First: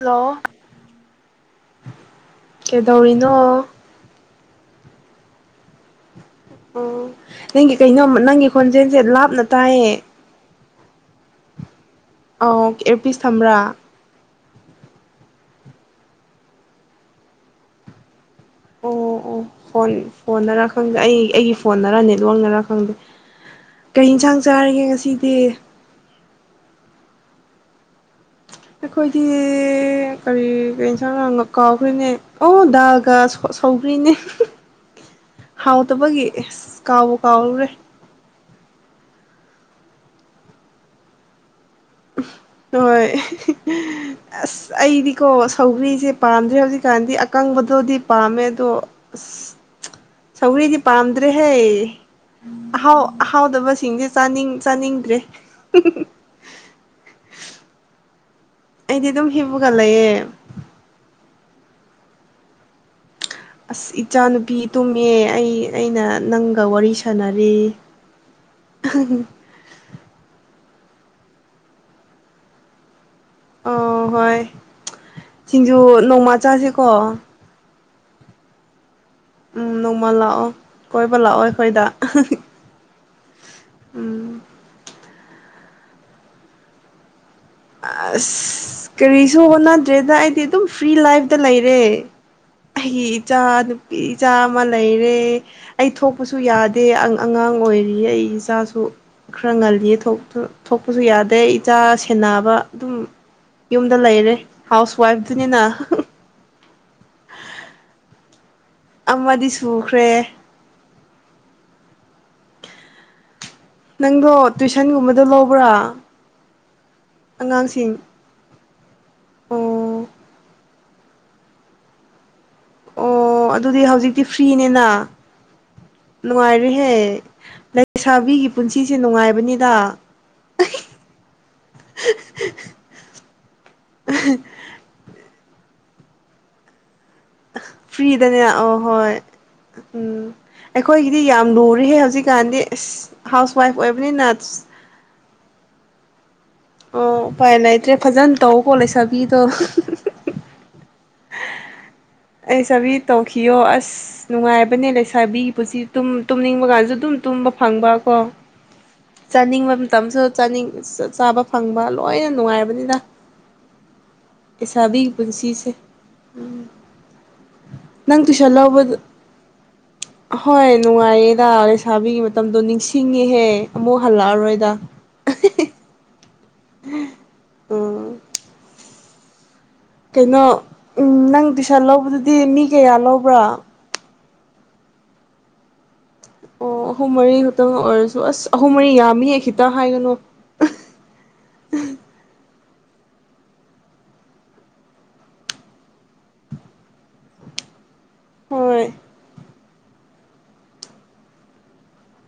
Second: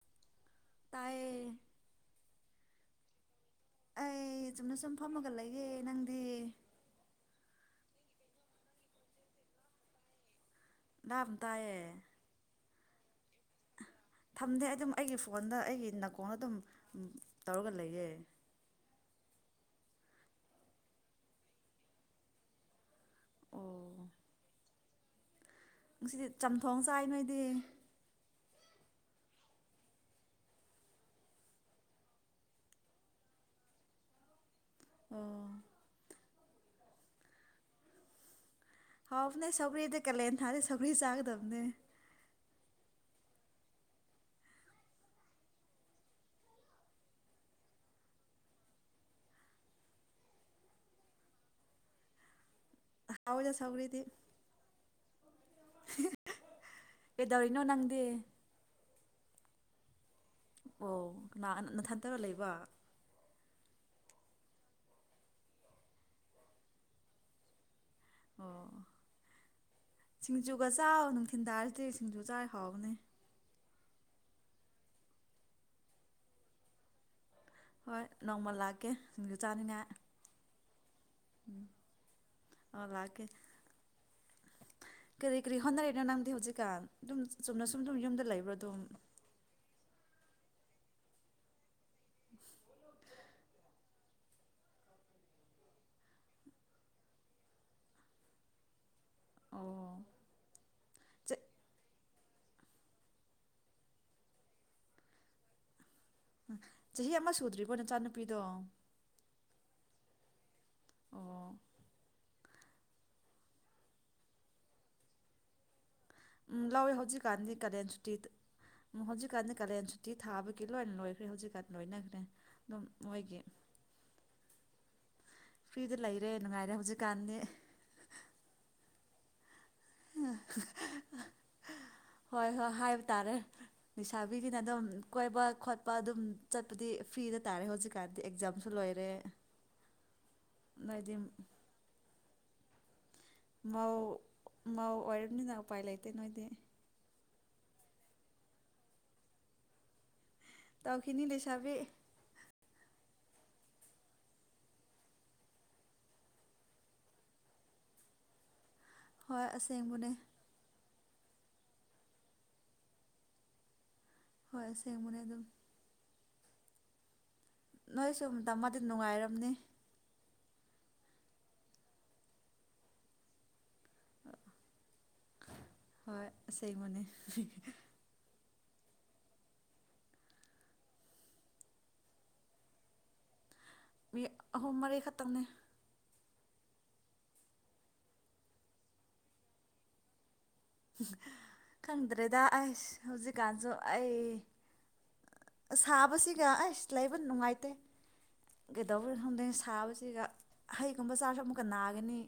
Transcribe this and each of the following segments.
Hello ꯇꯥꯏꯌꯦ ꯀꯩꯗꯧꯔꯤꯅꯣ ꯑꯩ ꯆꯨꯝꯅ ꯁꯨꯝ ꯐꯝꯃꯒ ꯂꯩꯒꯦ ꯑꯣ ꯅꯪꯒꯤ ꯀꯩꯅꯣ ꯅꯪꯒꯤ ꯈꯣꯟꯖꯦꯜꯁꯦ ꯂꯥꯞꯅ ꯇꯥꯏꯌꯦ ꯂꯔꯝ ꯇꯌꯦ ꯑꯥꯎ ꯑꯦꯔꯄꯤ ꯁꯝꯕ꯭ꯔꯥ ꯑꯩ ꯅꯥꯀꯣꯡꯅ ꯑꯗꯨꯝ ꯇꯧꯔꯒ ꯂꯩꯌꯦ ꯑꯣ ꯑꯣ ꯐꯣꯟ ꯐꯣꯟꯗꯔꯥ ꯈꯪꯗꯦ ꯑꯩ ꯑꯩꯒꯤ ꯐꯣꯟ ꯅꯔ ꯅꯦꯠ ꯂꯣꯟꯅꯔꯥ ꯈꯪꯗꯦ ꯑꯣ ꯀꯩ ꯏꯟꯁꯥꯡ ꯆꯥꯔꯤꯒꯦ ꯉꯁꯤꯗꯤ ꯉꯁꯤꯗꯤ ꯆꯝꯊꯣꯡ ꯆꯥꯏ ꯅꯣꯏꯗꯤ ꯑꯩꯈꯣꯏꯗꯤ ꯀꯔꯤ ꯀ ꯏꯟꯁꯥꯡ ꯥꯡꯒ ꯀꯥꯎꯈ꯭ꯔꯤꯅꯦ ꯑꯣ ꯗꯥꯒ ꯁꯧꯈ꯭ꯔꯤꯅꯦ ꯑꯣ ꯍꯥꯎ ꯇꯕꯒꯤ ꯑꯦꯁ ꯀꯥꯎꯕꯣ ꯀꯥꯎꯔꯨꯔꯦ ꯍꯥꯎꯕꯅꯦ ꯁꯧꯒ꯭ꯔꯤꯗ ꯀꯥꯂꯦꯟ ꯊꯥꯗꯗꯤ ꯁꯧꯒ꯭ꯔꯤ ꯆꯥꯒꯗꯕꯅꯦ ꯍꯣꯏ ꯑꯁ ꯑꯩꯗꯤꯀꯣ ꯁꯧꯒ꯭ꯔꯤꯁꯦ ꯄꯥꯝꯗ꯭ꯔꯦ ꯍꯧꯖꯤꯛꯀꯥꯟꯗꯤ ꯑꯀꯪꯕꯗꯣꯗꯤ ꯄꯥꯝꯃꯦ ꯑꯗꯣ ꯑꯁ ꯁꯧꯔꯤꯗꯤ ꯄꯥꯝꯗ꯭ꯔꯦ ꯍꯦ ꯑꯍꯥꯎ ꯍꯥꯎꯋꯤꯗ ꯑꯍꯥꯎꯗꯕ ꯁꯤꯡꯁꯦ ꯆꯥꯅꯤꯡ ꯆꯥꯅꯤꯡ ꯇ꯭ꯔꯦ ꯑꯦꯗꯧꯔꯤꯅꯣ ꯅꯪꯗꯦ ꯑꯩꯗꯤ ꯑꯗꯨꯝ ꯍꯦꯞꯄꯒꯜ ꯂꯩꯌꯦꯦ ꯑꯣ ꯅꯅꯥꯊꯗꯔ ꯂꯩꯕ ꯑꯁ ꯏꯆꯥꯅꯨꯄꯤ ꯇꯨꯝꯑ ꯑꯩ ꯑꯩꯅ ꯅꯪꯒ ꯋꯥꯔꯤ ꯁꯥꯟꯅꯔꯤ ꯑꯣ ꯆꯆꯒꯁꯤ ꯆꯥꯛ ꯅꯨꯡꯊꯤꯟ ꯇꯥꯔꯁꯤ ꯆꯦꯛ ꯁꯤꯡꯖꯨ ꯆꯥꯏ ꯍꯥꯎꯕꯅꯦ ꯑꯣ ꯍꯣꯏ ꯁꯤꯡꯖꯨ ꯅꯣꯡꯃ ꯆꯥꯁꯦꯀꯣ ꯍꯣꯏ ꯅꯣꯡꯃꯜ ꯂꯒꯦ ꯎꯝ ꯅꯣꯡꯃ ꯂꯥꯛꯑꯣ ꯀꯣꯏꯕ ꯂꯥꯛꯑꯣ ꯑꯩꯈꯣꯏꯗ ꯑ ꯂꯥꯛꯀꯦ ꯎꯝ ꯀꯔꯤ ꯀꯔꯤ ꯍꯣꯠꯅꯔꯤꯅꯣ ꯅꯪꯗꯤꯦ ꯍꯧꯖꯤꯛꯀꯥꯟ ꯑꯗꯨꯝ ꯆꯨꯝꯅ ꯁꯨꯝ ꯑꯗꯨꯝ ꯌꯨꯝꯗ ꯂꯩꯕ꯭ꯔꯣ ꯑꯗꯨꯝ ꯑꯁ ꯀꯔꯤꯁꯨꯨꯕ ꯅꯗ꯭ꯔꯦꯗ ꯑꯩꯗꯤ ꯑꯗꯨꯝ ꯐ꯭ꯔꯤ ꯂꯥꯏꯐꯇ ꯂꯩꯔꯦ ꯑꯩꯒꯤ ꯏꯆꯥ ꯅꯨꯄꯤ ꯏꯆꯥ ꯑꯃ ꯂꯩꯔꯦ ꯑꯩ ꯊꯣꯛꯄꯁꯨ ꯌꯥꯗꯦ ꯑꯉꯥꯡ ꯑꯣꯏꯔꯤ ꯑꯩ ꯏꯆꯥꯁꯨ ꯈꯔ꯭꯫ ꯑꯣ ꯉꯜꯂꯤꯌꯦ ꯊꯣꯛꯇ ꯊꯣꯛ ꯄꯥꯖꯨ ꯌꯥꯗꯦ ꯆ- ꯏꯆꯥꯁꯤ ꯍꯦꯟꯅꯕ ꯑꯗꯨꯝ ꯌꯨꯝꯗ ꯂꯩꯔꯦ ꯍꯥꯎꯁ ꯋꯥꯏꯐꯇꯨꯅꯤꯅ ꯆꯍꯤ ꯑꯃ ꯁꯨꯗ꯭ꯔꯤꯕꯣ ꯅꯆꯥꯅꯨꯄꯤꯗꯣ ꯑꯃꯗꯤ ꯁꯨꯈ꯭ꯔꯦ ꯑꯣ ꯅꯪꯗꯣ ꯇꯨꯏꯁꯟꯒꯨꯝꯕꯗꯣ ꯂꯧꯕ꯭ꯔꯥ ꯎꯝ ꯂꯥꯎꯋꯦ ꯍꯧꯖꯤꯛꯀꯥꯟꯗꯤ ꯀꯥꯂꯦꯟ ꯑꯉꯥꯡꯁꯤꯡ ꯁꯨꯇꯤꯠ ꯍꯧꯖꯤꯛꯀꯥꯟꯗꯤ ꯀꯥꯂꯦꯟ ꯑꯣ ꯁꯨꯇꯤ ꯊꯥꯕꯒꯤ ꯂꯣꯏꯅ ꯂꯣꯏꯒꯔ꯭ꯦ ꯍꯧꯖꯤꯛꯀꯥꯟ ꯂꯣꯏꯅꯒꯔ꯭ꯦ ꯑꯗꯨꯝ ꯃꯣꯏꯒꯤ ꯑꯣ ꯑꯗꯨꯗꯤ ꯍꯧꯖꯤꯛꯇꯤ ꯐ꯭ꯔꯤꯅꯦꯅ ꯐ꯭ꯔꯤꯗ [inaudible] ꯂꯩꯔꯦ ꯅꯨꯡꯉꯥꯏꯔꯦ ꯅꯨꯡꯉꯥꯏꯔꯦꯍꯦ ꯍꯧꯖꯤꯛꯀꯥꯟꯗꯤ ꯂꯩꯁꯥꯕꯤꯒꯤ ꯄꯨꯟꯁꯤ ꯁꯤ ꯅꯨꯡꯉꯥꯏꯕꯅꯤ ꯍꯣꯏ ꯍꯣꯏ ꯍꯥꯏꯕ ꯇꯥꯔꯦ ꯅꯤꯁꯥꯕꯤꯒꯤꯅ ꯑꯗꯨꯝ ꯀꯣꯏꯕ ꯈꯣꯠꯄ ꯑꯗꯨꯝ ꯆꯠꯄꯗꯤ ꯐ꯭ꯔꯤꯗ ꯇꯥꯔꯦ ꯍꯧꯖꯤꯛꯀꯥꯟꯗꯤ ꯐ꯭ꯔꯤꯗꯅꯦ ꯑꯦꯛꯖꯥꯝꯁꯨ ꯑꯣ ꯂꯣꯏꯔꯦ ꯍꯣꯏ ꯎꯝ ꯅꯣꯏꯗꯤ ꯑꯩꯈꯣꯏꯒꯤꯗꯤ ꯌꯥꯝ ꯂꯨꯔꯤꯍꯦ ꯍꯧꯖꯤꯛ ꯀꯥꯟꯗꯤ ꯑꯁ ꯍꯥꯎꯁ ꯋꯥꯏꯐ ꯃꯧ ꯑꯣꯏꯕꯅꯤꯅ ꯃꯧ ꯑꯣꯏꯔꯝꯅꯤꯅ ꯎꯄꯥꯏ ꯂꯩꯠ ꯇꯦ ꯅꯣꯏꯗꯤ ꯑꯣ ꯎꯄꯥꯏ ꯂꯩꯇ꯭ꯔꯦ ꯐꯖꯟ ꯇꯧꯀꯣ ꯂꯩꯁꯥꯕꯤꯗꯣ ꯇꯥꯎꯈꯤꯅꯤ ꯂꯩꯁꯥꯕꯤ ꯂꯩꯁꯥꯕꯤ ꯇꯧꯈꯤꯌꯣ ꯑꯁ ꯅꯨꯡꯉꯥꯏꯕꯅꯦ ꯂꯩꯁꯥꯕꯤꯒꯤ ꯄꯨꯁꯤ ꯇꯨꯝ ꯇꯨꯝꯅꯤꯡꯕ ꯒꯥꯖꯨ ꯑꯗꯨꯝ ꯇꯨꯝꯕ ꯐꯪꯕ ꯀꯣ ꯍꯣꯏ ꯆꯥꯅꯤꯡꯕ ꯑꯁꯦꯡꯕꯅꯦ ꯃꯇꯝꯁꯨ ꯆꯥꯅꯤꯡ ꯆꯥꯕ ꯐꯪꯕ ꯂꯣꯏꯅ ꯅꯨꯡꯉꯥꯏꯔꯕꯅꯤꯗ ꯍꯣꯏ ꯑꯦꯁꯥꯕꯤꯒꯤ ꯑꯁꯦꯡꯕꯅꯦ ꯄꯨꯟꯁꯤꯁꯦ ꯎꯝ ꯅꯣꯏ ꯁꯨꯝ ꯇꯝꯃꯗꯤ ꯅꯨꯡꯉꯥꯏꯔꯝꯅꯤ ꯍꯣꯏ ꯅꯨꯡꯉꯥꯏꯌꯦꯗ ꯂꯩꯁꯥꯕꯤꯒꯤ ꯃꯇꯝꯗꯣ ꯅꯤꯡꯁꯤꯡꯉꯤꯍꯦ ꯑꯃꯨꯛ ꯍꯜꯂꯛꯑꯔꯣꯏꯗ ꯍꯣꯏ ꯑꯁꯦꯡꯕꯅꯦ ꯎꯝ ꯀꯩꯅꯣ ꯎꯝ ꯅꯪ ꯇꯨꯏꯁꯟ ꯂꯧꯕꯗꯨꯗꯤ ꯃꯤ ꯀꯌꯥ ꯂꯧꯕ꯭ꯔꯥ ꯃꯤ ꯑꯍꯨꯝ ꯃꯔꯤ ꯈꯇꯪꯅꯦ ꯑꯣ ꯑꯍꯨꯝ ꯃꯔꯤ ꯈꯛꯇꯪ ꯑꯣꯏꯔꯁꯨ ꯑꯁ ꯑꯍꯨꯝ ꯃꯔꯤ ꯌꯥꯝꯃꯤꯍꯦꯛ ꯈꯤꯇ ꯍꯥꯏꯒꯅꯨ ꯈꯪꯗ꯭ꯔꯦꯗ ꯑꯁ ꯍꯧꯖꯤꯛꯀꯥꯟꯖꯨ ꯑꯩ ꯁꯥꯕꯁꯤꯒ ꯑꯩꯁ ꯂꯩꯕ ꯅꯨꯡꯉꯥꯏꯇꯦ ꯍꯣꯏ ꯒꯤꯗꯧꯔꯦ ꯈꯪꯗꯦ ꯁꯥ ꯁꯥꯕꯁꯤꯒ ꯍꯩꯒꯨꯝꯕ ꯆꯥꯔꯁꯨ ꯑꯃꯨꯛꯀ ꯅꯥꯒꯅꯤ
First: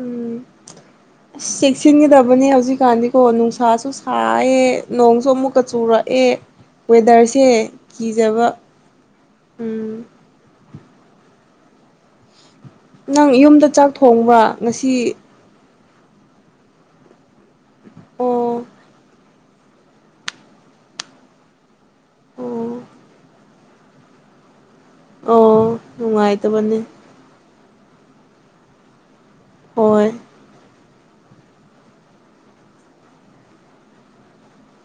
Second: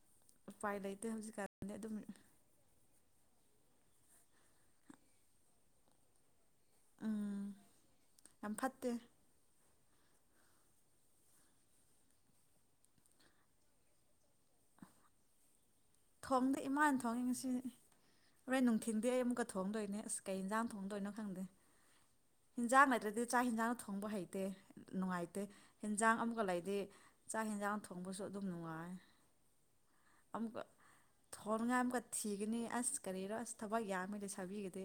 ꯎꯝ ꯎꯄꯥꯏ ꯂꯩꯇꯦ ꯑꯁ ꯍꯧꯖꯤꯛꯀꯥꯟꯗꯤ ꯑꯗꯨꯝ ꯆꯦꯛꯁꯤꯟꯒꯗꯕꯅꯦ ꯍꯧꯖꯤꯛꯀꯥꯟꯗꯤ ꯀꯣ ꯅꯨꯡꯁꯥꯁꯨ ꯁꯥꯏꯌꯦ ꯅꯣꯡꯁꯨ ꯑꯃꯨꯛꯀ ꯆꯨꯔꯛꯑꯦ ꯎꯝ ꯋꯦꯗꯔꯁꯦ ꯀꯤꯖꯕ ꯌꯥꯝ ꯐꯠꯇꯦ ꯎꯝ ꯅꯪ ꯌꯨꯝꯗ ꯆꯥꯛ ꯊꯣꯡꯕ꯭ꯔ ꯉꯁꯤ ꯊꯣꯡꯗꯤ ꯏꯃꯥꯅ ꯊꯣꯡꯉꯤ ꯉꯁꯤꯗꯤ ꯑꯣ ꯍꫭꯔꯦꯟ ꯅꯨꯡꯊꯤꯟꯗꯤ ꯑꯩ ꯑꯃꯨꯛ ꯊꯣꯡꯗꯣꯏꯅꯦ ꯑꯁ ꯀꯩ ꯌꯦꯟꯖꯥꯡ ꯊꯣꯡꯗꯣꯏꯅꯣ ꯈꯪꯗꯦ ꯑꯣ ꯏꯟꯖꯡ ꯂꯩꯇ꯭ꯔꯗꯤ ꯆꯛ ꯏꯟꯖꯡ ꯊꯣꯡꯕ ꯍꯩꯇꯦ ꯅꯨꯡꯉꯥꯏꯇꯦ ꯑꯣ ꯍꯤꯟꯖꯥꯡ ꯑꯃꯛꯀ ꯂꯩꯗꯤ ꯅꯨꯡꯉꯥꯏꯇꯕꯅꯦ ꯆꯥꯛ ꯌꯦꯟꯖꯥꯡ ꯊꯣꯡꯕꯁꯨ ꯑꯗꯨꯝ ꯅꯨꯡꯉꯥꯏ ꯍꯣꯏ ꯊꯣꯟꯉꯥꯏ ꯑꯃꯀ ꯊꯤꯒꯅꯤ ꯑꯁ ꯀꯔꯤꯔꯣ ꯑꯁ ꯊꯕꯛ ꯌꯥꯝꯃꯤ ꯂꯩ ꯁꯥꯕꯤꯒꯗꯦ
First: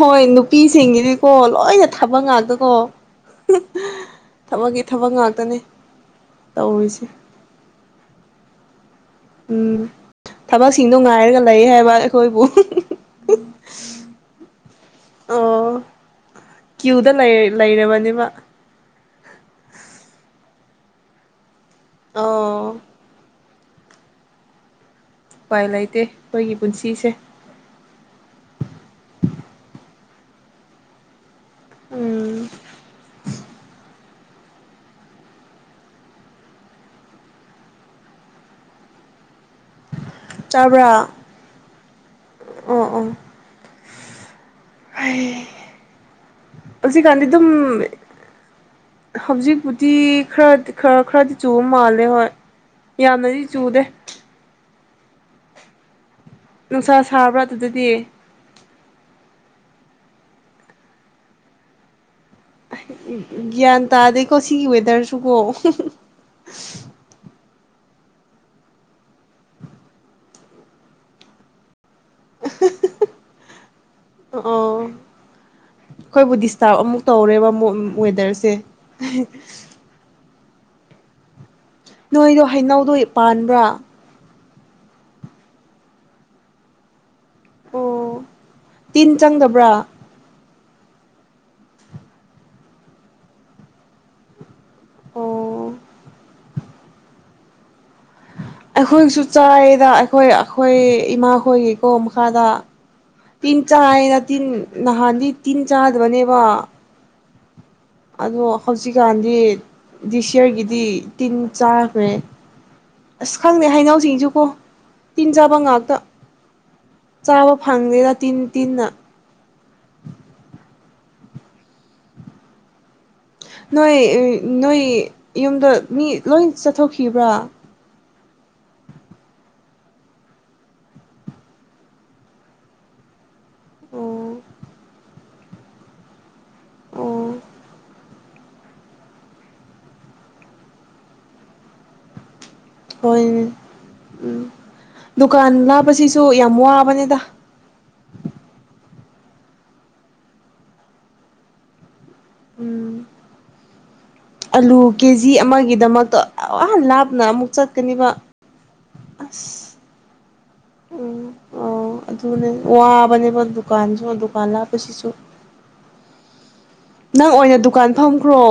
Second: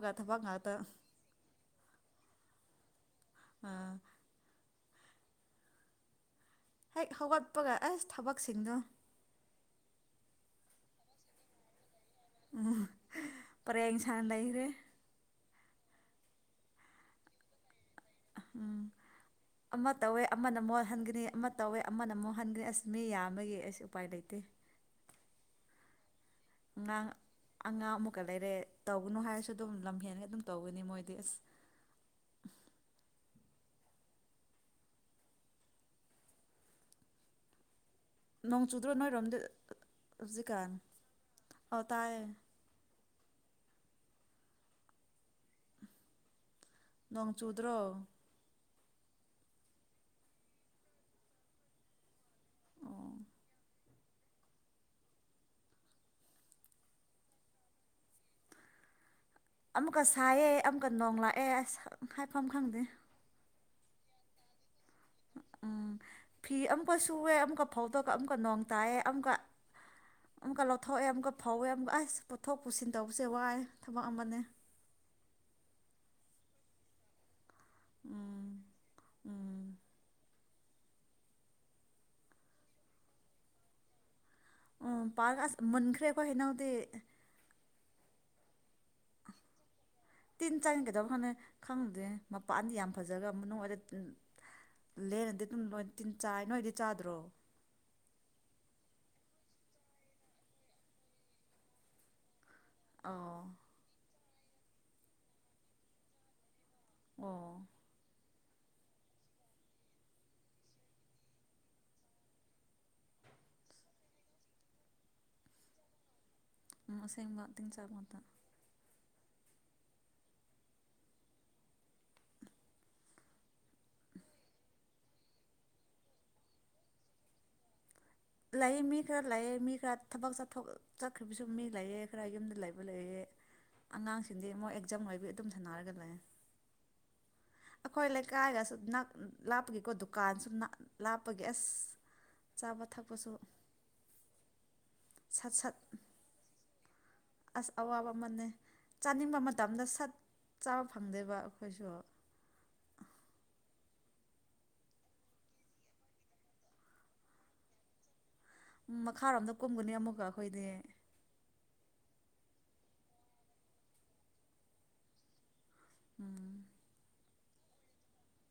ꯍꯣꯏ ꯅꯨꯄꯤꯁꯤꯡꯒꯤꯗꯤꯀꯣ ꯂꯣꯏꯅ ꯊꯥꯕꯛ ꯉꯥꯛꯇꯀꯣ ꯊꯕꯛꯀꯤ ꯊꯕꯛ ꯉꯥꯛꯇꯅꯤ ꯍꯦꯛ ꯍꯧꯒꯠꯄꯒ ꯑꯁ ꯊꯕꯛꯁꯤꯡꯗꯣ ꯎꯝ ꯊꯕꯛꯁꯤꯡꯗꯣ ꯉꯥꯏꯔꯒ ꯂꯩ ꯍꯥꯏꯕ ꯀꯣꯏꯕꯨ ꯄꯔꯦꯡ ꯁꯥꯅ ꯂꯩꯈ꯭ꯔꯦ ꯑ ꯀꯤꯌꯨꯗ ꯂꯩ ꯂꯩꯔꯕ ꯎꯝ ꯑꯃ ꯇꯋꯦ ꯑꯃꯅ ꯃꯣꯠꯍꯟꯒꯅꯤ ꯑꯃ ꯇꯧꯋꯦ ꯑꯃꯅ ꯃꫭꯠꯍꯟꯒ꯭ꯔꯦ ꯑꯣ ꯑꯁ ꯃꯤ ꯌꯥꯝꯕꯒ ꯑꯁ ꯎꯄꯥꯏ ꯂꯩꯇꯦ ꯑꯄꯥꯏ ꯂꯩꯇꯦ ꯑꯩꯈꯣꯏꯒꯤ ꯑꯉꯥꯡ ꯄꯨꯟꯁꯤꯁꯦ ꯑꯉꯥꯡ ꯑꯃꯨꯛꯀ ꯂꯩꯔꯦ ꯇꯧꯒꯅꯨ ꯍꯥꯏꯔꯁꯨ ꯑꯗꯨꯝ ꯂꯝ ꯍꯦꯟꯒ ꯑꯗꯨꯝ ꯇꯧꯒꯅꯤ ꯃꯣꯏꯗꯤ ꯑꯁ ꯎꯝ ꯅꯣꯡ ꯆꯨꯗ꯭ꯔꯣ ꯅꯣꯏꯔꯣꯝꯗ ꯌꯧꯖꯤꯛ ꯀꯟ ꯇꯥꯕ꯭ꯔꯥ ꯑꯥꯎ ꯇꯥꯏꯌꯦ ꯑꯩ ꯍꯧꯖꯤꯛ ꯀꯥꯟꯗꯤ ꯅꯣꯡ ꯑꯗꯨꯝ ꯆꯨꯗ꯭ꯔꯣ ꯍꯧꯖꯤꯛꯄꯨꯗꯤ ꯈꯔꯗꯤ ꯈꯔ ꯈꯔꯗꯤ ꯆꯨꯕ ꯃꯥꯜꯂꯦ ꯍꯣꯏ ꯑꯣ ꯌꯥꯝꯅꯗꯤ ꯆꯨꯗꯦ ꯅꯨꯡꯁꯥ ꯁꯥꯕ꯭ꯔꯥ ꯑꯗꯨꯗꯗꯤ ꯑꯃꯨꯛꯀ ꯁꯥꯏꯌꯦꯦ ꯑꯃꯨꯛꯀ ꯅꯣꯡꯂꯛꯑꯦ ꯑꯁ ꯃꯐꯝꯐꯝ ꯈꯪꯗꯦ ꯒ꯭ꯌꯥꯟ ꯇꯥꯗꯦꯀꯣ ꯁꯤꯒꯤ ꯑꯣꯏ ꯏ ꯗꯔꯁꯨꯨꯒ ꯐꯧꯗꯣꯛꯒ ꯑꯃꯨꯛꯀ ꯅꯣꯡ ꯇꯥꯏꯌꯦ ꯑꯃꯨꯛꯀ ꯑꯃꯨꯛꯀ ꯂꯧꯊꯣꯛꯑꯦ ꯑꯃꯨꯛꯀ ꯐꯧꯋꯦ ꯑꯃꯨꯛꯀ ꯑꯁ ꯑꯁ ꯄꯨꯠꯊꯣꯛ ꯄꯨꯁꯤꯟ ꯇꯧꯕꯁꯦ ꯋꯥꯏ ꯊꯕꯛ ꯑꯣ ꯑꯃꯅꯦ ꯑꯩꯈꯣꯏꯕꯨ ꯗꯤꯁꯇꯥꯔꯕ ꯑꯃꯨꯛ ꯇꯧꯔꯦꯕ ꯑꯃꯨꯛ ꯎ ꯋꯦꯗꯔꯁꯦ ꯎꯝ ꯎꯝ ꯅꯣꯏꯗꯣ ꯍꯩꯅꯧꯗꯣ ꯄꯥꯟꯕ꯭ꯔꯥ ꯑꯣ ꯄꯥꯔ ꯑꯁ ꯃꯈ꯭ꯔꯦ ꯑꯩꯀ ꯍꯥꯏꯩꯅꯎꯗꯤ ꯑꯣ ꯇꯤꯟ ꯆꯪꯗꯕ꯭ꯔꯥ ꯇꯤꯟ ꯆꯪꯉꯒꯗꯕ ꯍꯥꯟꯅ ꯈꯪꯉꯨꯗꯦ ꯃꯄꯥꯟꯗꯤ ꯌꯥꯝ ꯐꯖꯕ ꯃꯅꯨꯡꯗ ꯂꯦꯅꯗꯤ ꯑꯗꯨꯝ ꯂꯣꯏ ꯇꯤꯟ ꯆꯥꯏ ꯅꯣꯏꯗꯤ ꯆꯥꯗ꯭ꯔꯣ ꯑꯩꯈꯣꯏꯒꯤꯁꯨ ꯆꯥꯏꯗ ꯑꯩꯈꯣꯏ ꯑꯩꯈꯣꯏ ꯏꯃꯥ ꯍꯣꯏꯒꯤꯀꯣ ꯃꯈꯥꯗ ꯑꯧ ꯇꯤꯟ ꯆ ꯍꯥꯏꯅ ꯇꯤꯟ ꯅꯍꯥꯟꯗꯤ ꯇꯤꯟ ꯆꯥꯗꯕꯅꯦꯕ ꯑꯣ ꯑꯗꯣ ꯍꯧꯖꯤꯛꯀꯥꯟꯗꯤ ꯗꯤꯁꯤꯌꯔꯒꯤꯗꯤ ꯇꯤꯟ ꯆꯥꯈ꯭ꯔꯦ ꯑꯁ ꯈꯪꯗꯦ ꯍꯩꯅꯧꯁꯤꯡꯁꯨꯀꯣ ꯇꯤꯟ ꯆꯥꯕ ꯉꯥꯛꯇ ꯎꯝ ꯑꯁꯦꯡꯕ ꯆꯥꯕ ꯇꯤꯟ ꯐꯥꯡꯒꯅꯦꯅ ꯉꯥꯛꯇ ꯇꯤꯟ ꯇꯤꯟꯅ ꯅꯣꯏ ꯅꯣꯏ ꯌꯨꯝꯗ ꯃꯤ ꯂꯣꯏ ꯆꯠꯊꯣꯛꯈꯤꯕ꯭ꯔꯥ ꯂꯥꯛꯑ ꯃꯤ ꯈꯔ ꯂꯥꯛꯑꯦ ꯃꯤ ꯈꯔ ꯊꯕꯛ ꯆꯠꯊꯣꯛ ꯆꯠꯈ꯭ꯔꯤꯕꯁꯨ ꯃꯤ ꯂꯩꯑꯦ ꯈꯔ ꯌꯨꯝꯗ ꯂꯩꯕ ꯂꯩꯑꯦ ꯑꯣ ꯑꯉꯥꯡꯁꯤꯡꯗꯤ ꯃꯣꯏ ꯑꯦꯛꯖꯥꯝ ꯑꯣꯏꯕꯤ ꯇꯨꯝꯊꯅꯥꯔꯒ ꯂꯩꯌꯦ ꯑꯣ ꯑꯩꯈꯣꯏ ꯂꯩꯀꯥꯏꯒꯁꯨ ꯂꯥꯞꯄꯒꯤꯀꯣ ꯗꯨꯀꯥꯟ ꯁꯨ ꯂꯥꯞꯄꯒꯤ ꯑꯁ ꯑꯆꯥ ꯍꯣꯏꯅꯦ ꯎꯝ ꯗꯨꯀꯥꯟ ꯁꯠ ꯁꯠ ꯂꯥꯞꯄꯁꯤꯁꯨ ꯌꯥꯝ ꯋꯥꯕ ꯕꯥꯅꯤꯗ ꯑꯁ ꯑꯋꯥꯕ ꯑꯃꯅꯦ ꯆꯥꯅꯤꯡꯕ ꯃꯇꯝꯗ ꯁꯠ ꯆꯥꯕ ꯐꯪꯗꯦꯕ ꯑꯩꯈꯣꯏꯁꯨ ꯎꯝ ꯑꯂꯨ ꯀꯦ ꯖꯤ ꯑꯃꯒꯤꯗꯃꯛꯇꯣ ꯋꯥꯍꯟ ꯂꯥꯞꯅ ꯑꯃꯨꯛ ꯆꯠꯀꯅꯤꯕ ꯃꯈꯥꯔꯣꯝꯗ ꯑꯁ ꯀꯨꯝꯒꯅꯤ ꯑꯃꯨꯛꯀ [unintelligible] ꯎꯝ ꯑ ꯑꯗꯨꯅꯦ ꯋꯥꯕꯅꯦꯕ ꯗꯨꯀꯥꯟꯁꯨ ꯗꯨꯀꯥꯟ ꯂꯥꯛꯞꯄꯁꯤꯁꯨ ꯎꯝ ꯅꯪ ꯑꯣꯏꯅ ꯗꯨꯀꯥꯟ ꯐꯝꯈ꯭ꯔꯣ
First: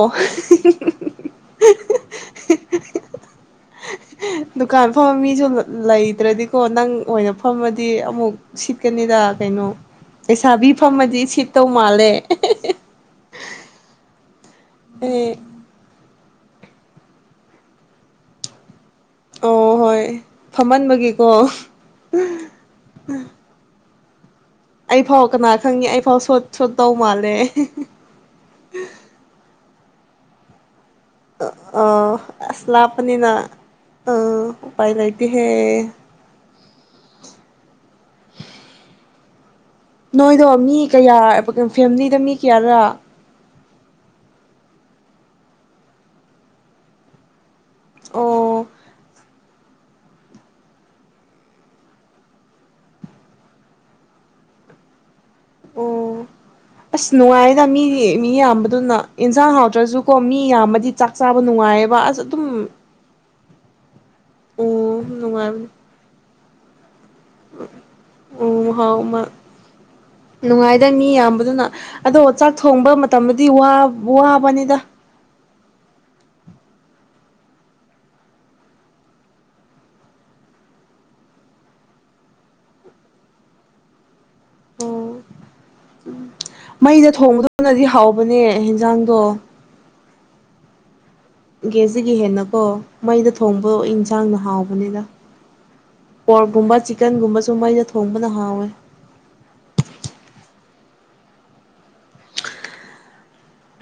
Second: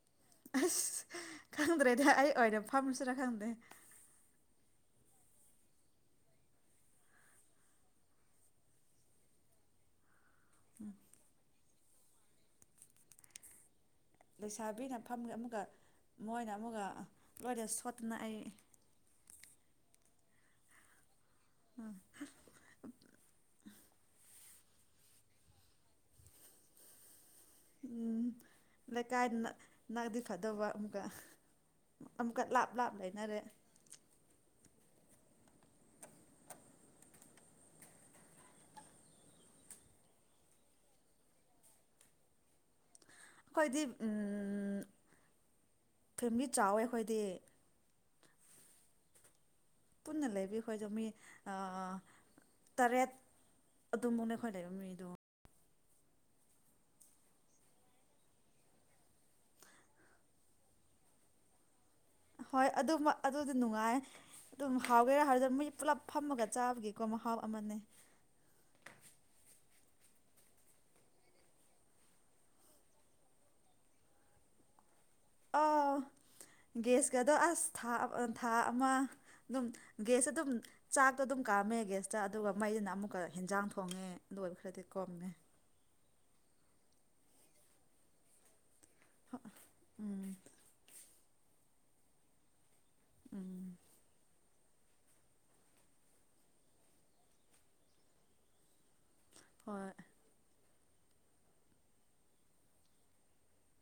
ꯑꯁ ꯈꯪꯗ꯭ꯔꯦꯗꯤ ꯑꯩ ꯑꯣꯏꯗ ꯐꯝꯁꯤꯔꯥ ꯈꯪꯗꯦ ꯗꯨꯀꯥꯟ ꯐꯝꯕ ꯃꯤꯁꯨ ꯂꯩꯇ꯭ꯔꯗꯤꯀꯣ ꯅꯪ ꯑꯣꯏꯅ ꯐꯝꯃꯗꯤ ꯑꯃꯨꯛ ꯁꯤꯠꯀꯅꯤꯗ ꯀꯩꯅꯣ ꯂꯩꯁꯥꯕꯤ ꯐꯝꯖꯤ ꯇꯧ ꯃꯥꯂꯦ ꯂꯩꯁꯥꯕꯤꯅ ꯐꯝꯒ ꯑꯃꯒ ꯃꯣꯏꯅ ꯑꯃꯨꯛꯀ ꯂꯣꯏꯗ ꯁꯣꯠꯇꯅ ꯑꯩ ꯑꯣ ꯍꯣꯏ ꯐꯝꯍꯟꯕꯒꯤ ꯑꯣ ꯑꯩ ꯐꯥꯎ ꯀꯅꯥ ꯈꯪꯉꯦ ꯑꯩ ꯐꯥꯎ ꯁꯣꯠ ꯁꯣꯠꯇꯧ ꯃꯥꯜꯂꯦ ꯎꯝ ꯂꯩ ꯀꯅ [unintelligible] ꯑ ꯑꯁꯂꯄꯅꯤꯅ ꯂꯩꯅꯔꯦ ꯑ ꯄꯥꯏ ꯂꯩꯥꯏꯇ ꯍꯦ ꯅꯣꯏꯗꯣ ꯃꯤ ꯀꯌꯥ ꯐꯦꯃꯤꯂꯤꯗ ꯃꯤ ꯀꯌꯥꯔꯥ ꯑꯩꯈꯣꯏꯗꯤ ꯐꯦꯂꯤ ꯆꯥꯎꯋꯦ ꯑꯩꯈꯣꯏꯗꯤ ꯑꯣ ꯄꯨꯟꯅ ꯂꯩꯕꯤ ꯑꯩꯈꯣꯏꯗꯣ ꯃꯤ ꯇꯔꯦꯠ ꯑꯗꯨꯃꯨꯛꯅꯦ ꯑꯩꯈꯣꯏ ꯂꯩꯕ ꯃꯤꯗꯣ ꯑꯣ ꯑꯁ ꯅꯨꯡꯉꯥꯏꯗ ꯃꯤ ꯃꯤ ꯌꯥꯝꯕꯗꯨꯅ ꯏꯟꯖꯥꯡ ꯍꯥꯎꯗ꯭ꯔꯁꯨꯀꯣ ꯃꯤ ꯌꯥꯝꯕꯗꯤ ꯆꯥꯛ ꯆꯥꯕ ꯅꯨꯡꯉꯥꯏꯌꯦꯕ ꯋꯥ ꯑꯁ ꯑꯗꯨꯨꯝ ꯍꯣꯏ ꯑꯗꯨ ꯑꯗꯨꯗꯤ ꯅꯨꯡꯉꯥꯏ ꯑꯗꯨꯝ ꯍꯥꯎꯒꯦꯔꯥ ꯍꯥꯎ ꯃꯣꯏꯁꯦ ꯄꯨꯂꯞ ꯐꯝꯃꯒ ꯆꯥꯕꯒꯤ ꯎ ꯍꯥꯎ ꯑꯃ ꯅꯨꯡꯉꯥꯏꯗ ꯃꯤ ꯌꯥꯝꯕꯗꯨꯅ ꯑꯗꯣ ꯆꯥꯛ ꯊꯣꯡꯕ ꯃꯇꯝꯗꯗꯤ ꯋꯥꯕꯅꯤꯗ ꯑꯣ ꯒ꯭ꯁꯀꯗꯣ ꯑꯁ ꯊꯥ ꯊꯥ ꯑꯃ ꯑꯗꯨꯝ ꯒ꯭ꯌꯥꯁꯇ ꯑꯗꯨꯝ ꯆꯥꯛꯇꯣ ꯑꯗꯨꯝ ꯀꯥꯝꯃꯦ ꯒ꯭ꯌꯥꯁꯇ ꯑꯗꯨꯒ ꯃꯩꯁꯤꯅ ꯑꯃꯨꯛꯀ ꯍꯦꯟꯖꯥꯡ ꯊꯣꯡꯉꯦ ꯗꯣꯏ ꯈꯔꯗꯤ ꯑꯣ ꯀꯃꯃꯦ ꯃꯩꯗ ꯊꯣꯡꯕꯗꯧꯅꯗꯤ ꯍꯥꯎꯕꯅꯦ ꯖꯥꯡꯗꯣ ꯎꯝ ꯒꯦꯁ ꯇꯥꯒꯤ ꯍꯦꯟꯅꯀꯣ ꯃꯩꯗ ꯎꯝ ꯊꯣꯡꯕ ꯏꯟꯁꯥꯡꯅ ꯍꯥꯎꯕ ꯅꯤꯅ ꯄꯣꯔꯞꯀꯨꯝꯕ ꯆꯤꯛꯀꯟꯒꯨꯝꯕꯁꯨ ꯃꯩꯩꯅ ꯊꯣꯡꯕꯅ ꯍꯥꯎꯋꯦ ꯍꯣꯏ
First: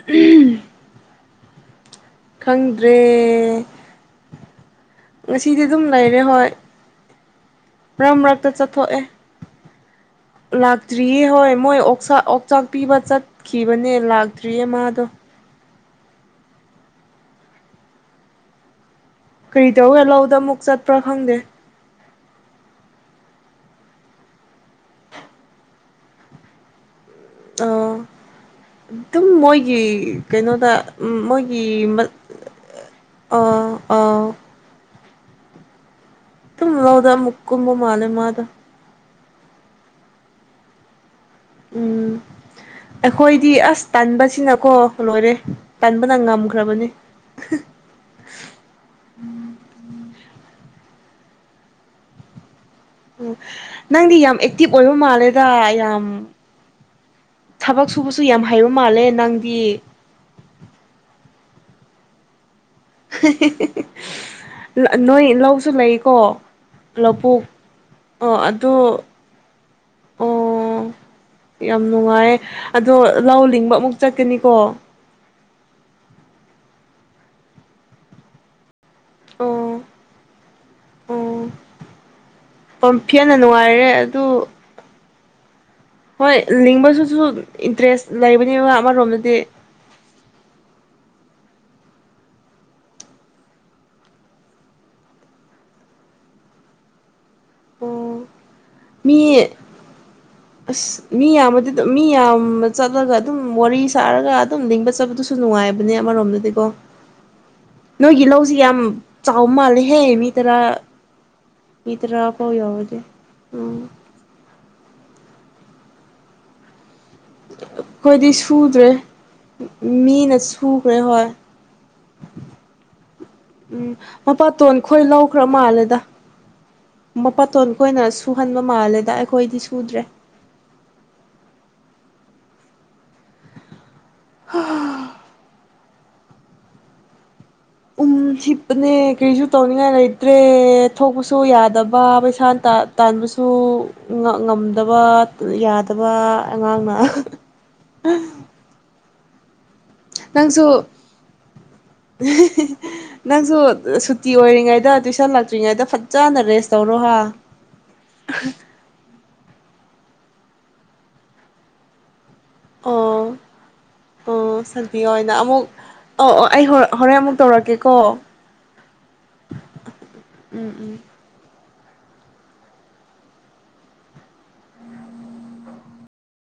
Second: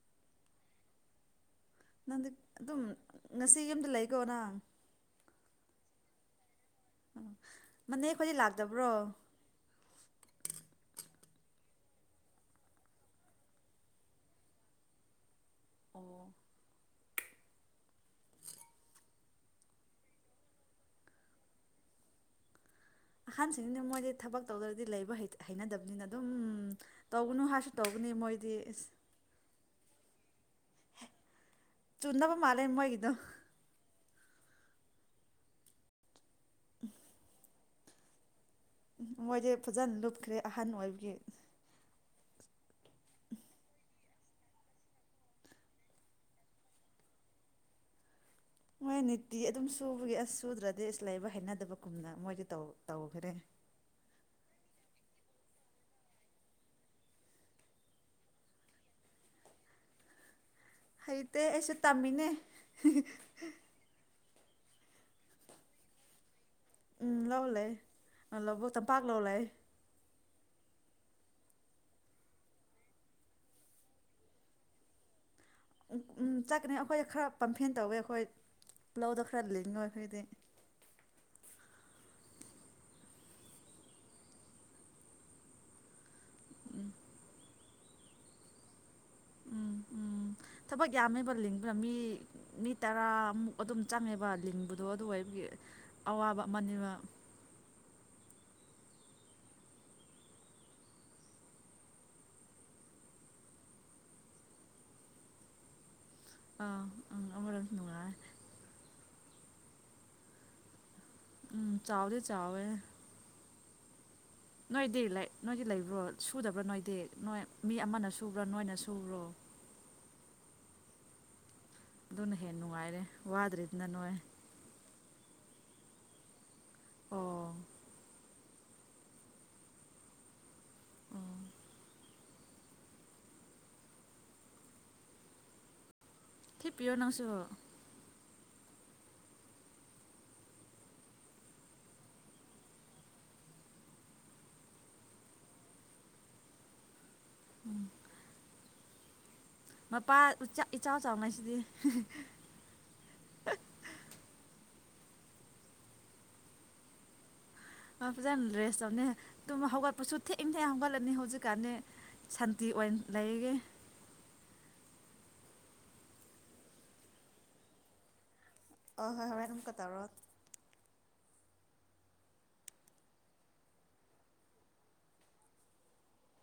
ꯎꯝ ꯅꯪꯗꯤ ꯑꯗꯨꯝ ꯉꯁꯤ ꯌꯨꯝꯗ ꯂꯩꯗꯣꯏ ꯔꯥ ꯉꯁꯤꯗꯤ ꯑꯗꯨꯝ ꯂꯩꯔꯦ ꯍꯣꯏ ꯃꯅꯦ ꯃꯔꯛ ꯈꯣꯏꯗꯤ ꯃꯔꯛꯇ ꯂꯥꯛꯇꯕ꯭ꯔꯣ ꯆꯠꯊꯣꯛꯑꯦ ꯂꯥꯛꯇ꯭ꯔꯤꯌꯦ ꯍꯣꯏ ꯃꯣꯏ ꯑꯣꯥꯛ ꯑꯣꯛꯆꯥꯛ ꯄꯤꯕ ꯆꯠꯈꯤꯕꯅꯦ ꯂꯥꯛꯇ꯭ꯔꯤꯌꯦ ꯃꯥꯗꯣ ꯑꯩꯅ [unintelligible] ꯀꯔꯤꯗꯧꯒ ꯂꯥꯎꯗ ꯃꯨꯛ ꯆꯠꯄ꯭ꯔꯥ ꯈꯪꯗꯦ ꯑꯍꯟꯁꯤꯡꯗꯤ ꯃꯣꯏꯗꯤ ꯊꯕꯛ ꯇꯧꯗ꯭ꯔꯗꯤ ꯂꯩꯕ ꯍꯩꯅꯗꯕꯅꯤꯅ ꯑꯗꯨꯝ ꯇꯧꯒꯅꯨ ꯍꯥꯏꯁꯨ ꯇꯧꯒꯅꯤ ꯃꯣꯏꯗꯤ ꯑꯦꯁ ꯃꯣꯏ ꯒꯤ ꯀꯩꯅꯣꯗ ꯃꯣꯏ ꯒꯤ ꯆꯨꯅꯕ ꯃꯥꯜꯂꯦ ꯃꯣꯏꯒꯤꯗꯣ ꯑ ꯗꯨꯝ [unintelligible] ꯀꯨꯝꯕ ꯃꯥꯂꯦ ꯃꯥꯗꯣ ꯃꯣꯏꯁꯦ ꯐꯖꯅ ꯂꯨꯞꯈ꯭ꯔꯦ ꯑꯍꯟ ꯑꯣꯏꯕꯒꯤ ꯎꯝ ꯑꯩꯈꯣꯏꯗꯤ ꯑꯁ ꯇꯟꯕꯁꯤꯅꯀꯣ ꯂꯣꯏꯔꯦ ꯇꯟꯥꯟꯕꯅ ꯉꯝꯈ꯭ꯔꯕꯅꯤ ꯃꯣꯏ ꯅꯤꯇꯤ ꯑꯗꯨꯝ ꯁꯨꯕꯒꯤ ꯑꯁ ꯁꯨꯗ꯭ꯔꯗꯤ ꯂꯩꯕ ꯍꯩꯅꯗꯕꯒꯨꯝꯅ ꯃꯣꯏꯗ ꯇꯧ ꯎ ꯇꯧꯈ꯭ꯔꯦ ꯅꯪꯗꯤ ꯌꯥꯝ ꯑꯦꯛꯇꯤꯞ ꯑꯣꯏꯕ ꯃꯥꯜꯂꯦꯗ ꯌꯥꯝ ꯊꯕꯛ ꯁꯨꯕꯁꯨ ꯌꯥꯝ ꯍꯩꯕ ꯃꯥꯜꯂꯦ ꯅꯪꯗꯤ ꯍꯩꯇꯦ ꯑꯩꯁꯨ ꯇꯝꯃꯤꯅꯦ [unintelligible] ꯅꯣꯏ ꯂꯧꯁꯨ ꯂꯩꯀꯣ ꯎꯝ ꯂꯧꯕꯨꯛ ꯂꯧꯂꯩ ꯑꯣ ꯂꯣꯛ ꯑꯗꯣ ꯄꯥꯛ ꯂꯧꯂꯩ ꯑꯣ ꯌꯥꯝ ꯅꯨꯡꯉꯥꯏ ꯑꯗꯣ ꯂꯧ ꯂꯤꯡꯕ ꯑꯃꯨꯛ ꯆꯠꯀꯅꯤꯀꯣ ꯆꯠꯀꯅꯤ ꯑꯩꯈꯣꯏ ꯈꯔ [unintelligible] ꯇꯧꯋꯦ ꯑꯩꯈꯣꯏ ꯂꯧꯗ ꯈꯔꯗ ꯂꯩꯅꯤꯡ ꯑꯣ ꯋꯥ ꯐꯗꯤ ꯑꯣ [unintelligible] ꯅꯨꯡꯉꯥꯏꯔꯦ ꯑꯗꯨ ꯍꯣꯏ ꯂꯤꯡꯕꯁꯨꯁꯨ ꯏꯟꯇꯔꯦꯁ ꯂꯩꯕꯅꯤꯕ ꯑꯃꯔꯣꯝꯗ ꯎꯝ ꯎꯝ ꯊꯕꯒ ꯌꯥꯃꯦꯕ ꯑꯗꯨꯅ ꯃꯤ ꯃꯤ ꯇꯔꯥꯃꯨꯛ ꯑꯗꯨꯝ ꯆꯪꯉꯦꯕ ꯂꯤꯡꯕꯗꯣ ꯑꯗꯨꯒ ꯑꯩꯕꯒꯤ ꯑꯋꯥꯕ ꯑꯃꯅꯦꯕ ꯑꯣ ꯃꯤ ꯑꯁ ꯃꯤ ꯌꯥꯝꯃꯗꯤ ꯑꯗꯨꯝ ꯃꯤ ꯌꯥꯝꯕ ꯆꯠꯂꯒ ꯑꯗꯨꯝ ꯋꯥꯔꯤ ꯁꯥꯔꯒ ꯑꯗꯨꯝ ꯂꯤꯡꯕ ꯆꯠꯄꯗꯨꯁꯨ ꯅꯨꯡꯉꯥꯏꯕꯅꯦ ꯑꯃꯔꯣꯝꯗꯗꯤꯀꯣ ꯑꯥ ꯎꯝ ꯑꯃꯔꯣꯝꯗ ꯅꯨꯡꯉꯥꯏ ꯅꯣꯏꯒꯤ ꯂꯧꯁꯤ ꯌꯥꯝ ꯆ ꯃꯥꯜ ꯍꯦ ꯃꯤ ꯇꯔꯥ ꯎꯝ ꯆꯥꯎꯗꯤ ꯏꯇꯔꯥ ꯀ ꯑꯣꯏ ꯆꯥꯎꯋꯦ ꯌꯥꯎꯗꯦ ꯎꯝ ꯅꯣꯏꯗꯤ ꯅꯣꯏꯗꯤ ꯂꯩꯕ꯭ꯔꯣ ꯁꯨꯗꯕ꯭ꯔꯥ ꯅꯣꯏꯗꯤ ꯅꯣꯏ ꯃꯤ ꯑꯃꯅ ꯑꯩꯈꯣꯏꯗꯤ ꯁꯨꯕ꯭ꯔꯥ ꯅꯣꯏꯅ ꯁꯨꯔꯣ ꯁꯨꯈ ꯔꯦꯍꯣꯏ ꯑꯗꯨꯅ ꯍꯦꯟꯅ ꯅꯨꯡꯉꯥꯏꯔꯦ ꯋꯥꯗ꯭ꯔꯤꯗꯅ ꯅꯣꯏ ꯈ꯭ꯔꯃꯥꯜꯂꯗ ꯑꯣ ꯃꯄꯥꯇꯣꯟ ꯀꯅ ꯁ ꯍꯟꯕ ꯃꯥꯜꯂꯦꯗ ꯑꯩꯈꯣꯏꯗꯤ ꯁꯨꯗ꯭ꯔꯦ ꯍ ꯊꯤ ꯄꯤꯌꯑꯣ ꯅꯁꯨ ꯎꯝ ꯁꯤꯞꯄꯅꯦ ꯀꯔꯤꯁꯨ ꯇꯧꯅꯤꯡꯉꯥꯏ ꯂꯩꯇ꯭ꯔꯦ ꯊꯣꯛꯄꯁꯨ ꯌꯥꯗꯕ ꯄꯩꯁꯥ ꯇꯥꯟꯕꯁꯨ ꯉꯝꯗꯕ ꯌꯥꯗꯕ ꯑꯉꯥꯡꯅ ꯎ ꯃꯄꯥ ꯅꯪꯁꯨ ꯏꯆꯥꯎ ꯆꯥꯎꯅꯩꯁꯤꯗꯤ ꯅꯪꯁꯨ ꯁꯨꯇꯤ ꯑꯣꯏꯔꯤꯉꯩꯗ ꯑꯗ ꯇꯨꯏꯁꯟ ꯂꯥꯛꯛꯇ꯭ꯔꯤꯉꯩꯗ ꯐꯖꯅ ꯔꯦꯁ ꯇꯧꯔꯣ ꯍꯥ ꯑ ꯐꯖꯅ ꯂꯩꯦꯁ ꯇꯧꯅꯦ ꯇꯨꯝ ꯍꯧꯒꯠꯄꯁꯨ ꯊꯦꯛ ꯏꯅ ꯊꯦꯛ ꯍꯝꯒꯠꯂꯅꯤ ꯍꯧꯖꯤꯛꯅꯦ ꯁꯥꯟꯇꯤ ꯑꯣꯏꯅ ꯂꯩꯒꯦ ꯆꯟꯕꯤꯌꯣ ꯑꯣꯏꯅ ꯑꯃꯨꯛ ꯑꯧ ꯑꯣ ꯑꯩ ꯍꯣꯔꯦꯟ ꯑꯃꯨꯛ ꯇꯧꯔꯛꯀꯦꯀꯣ ꯑ ꯍꯣꯏ ꯍꯣꯏ ꯑꯗꯨꯝꯀ ꯇꯧꯔꯣ ꯎꯝ ꯎꯝ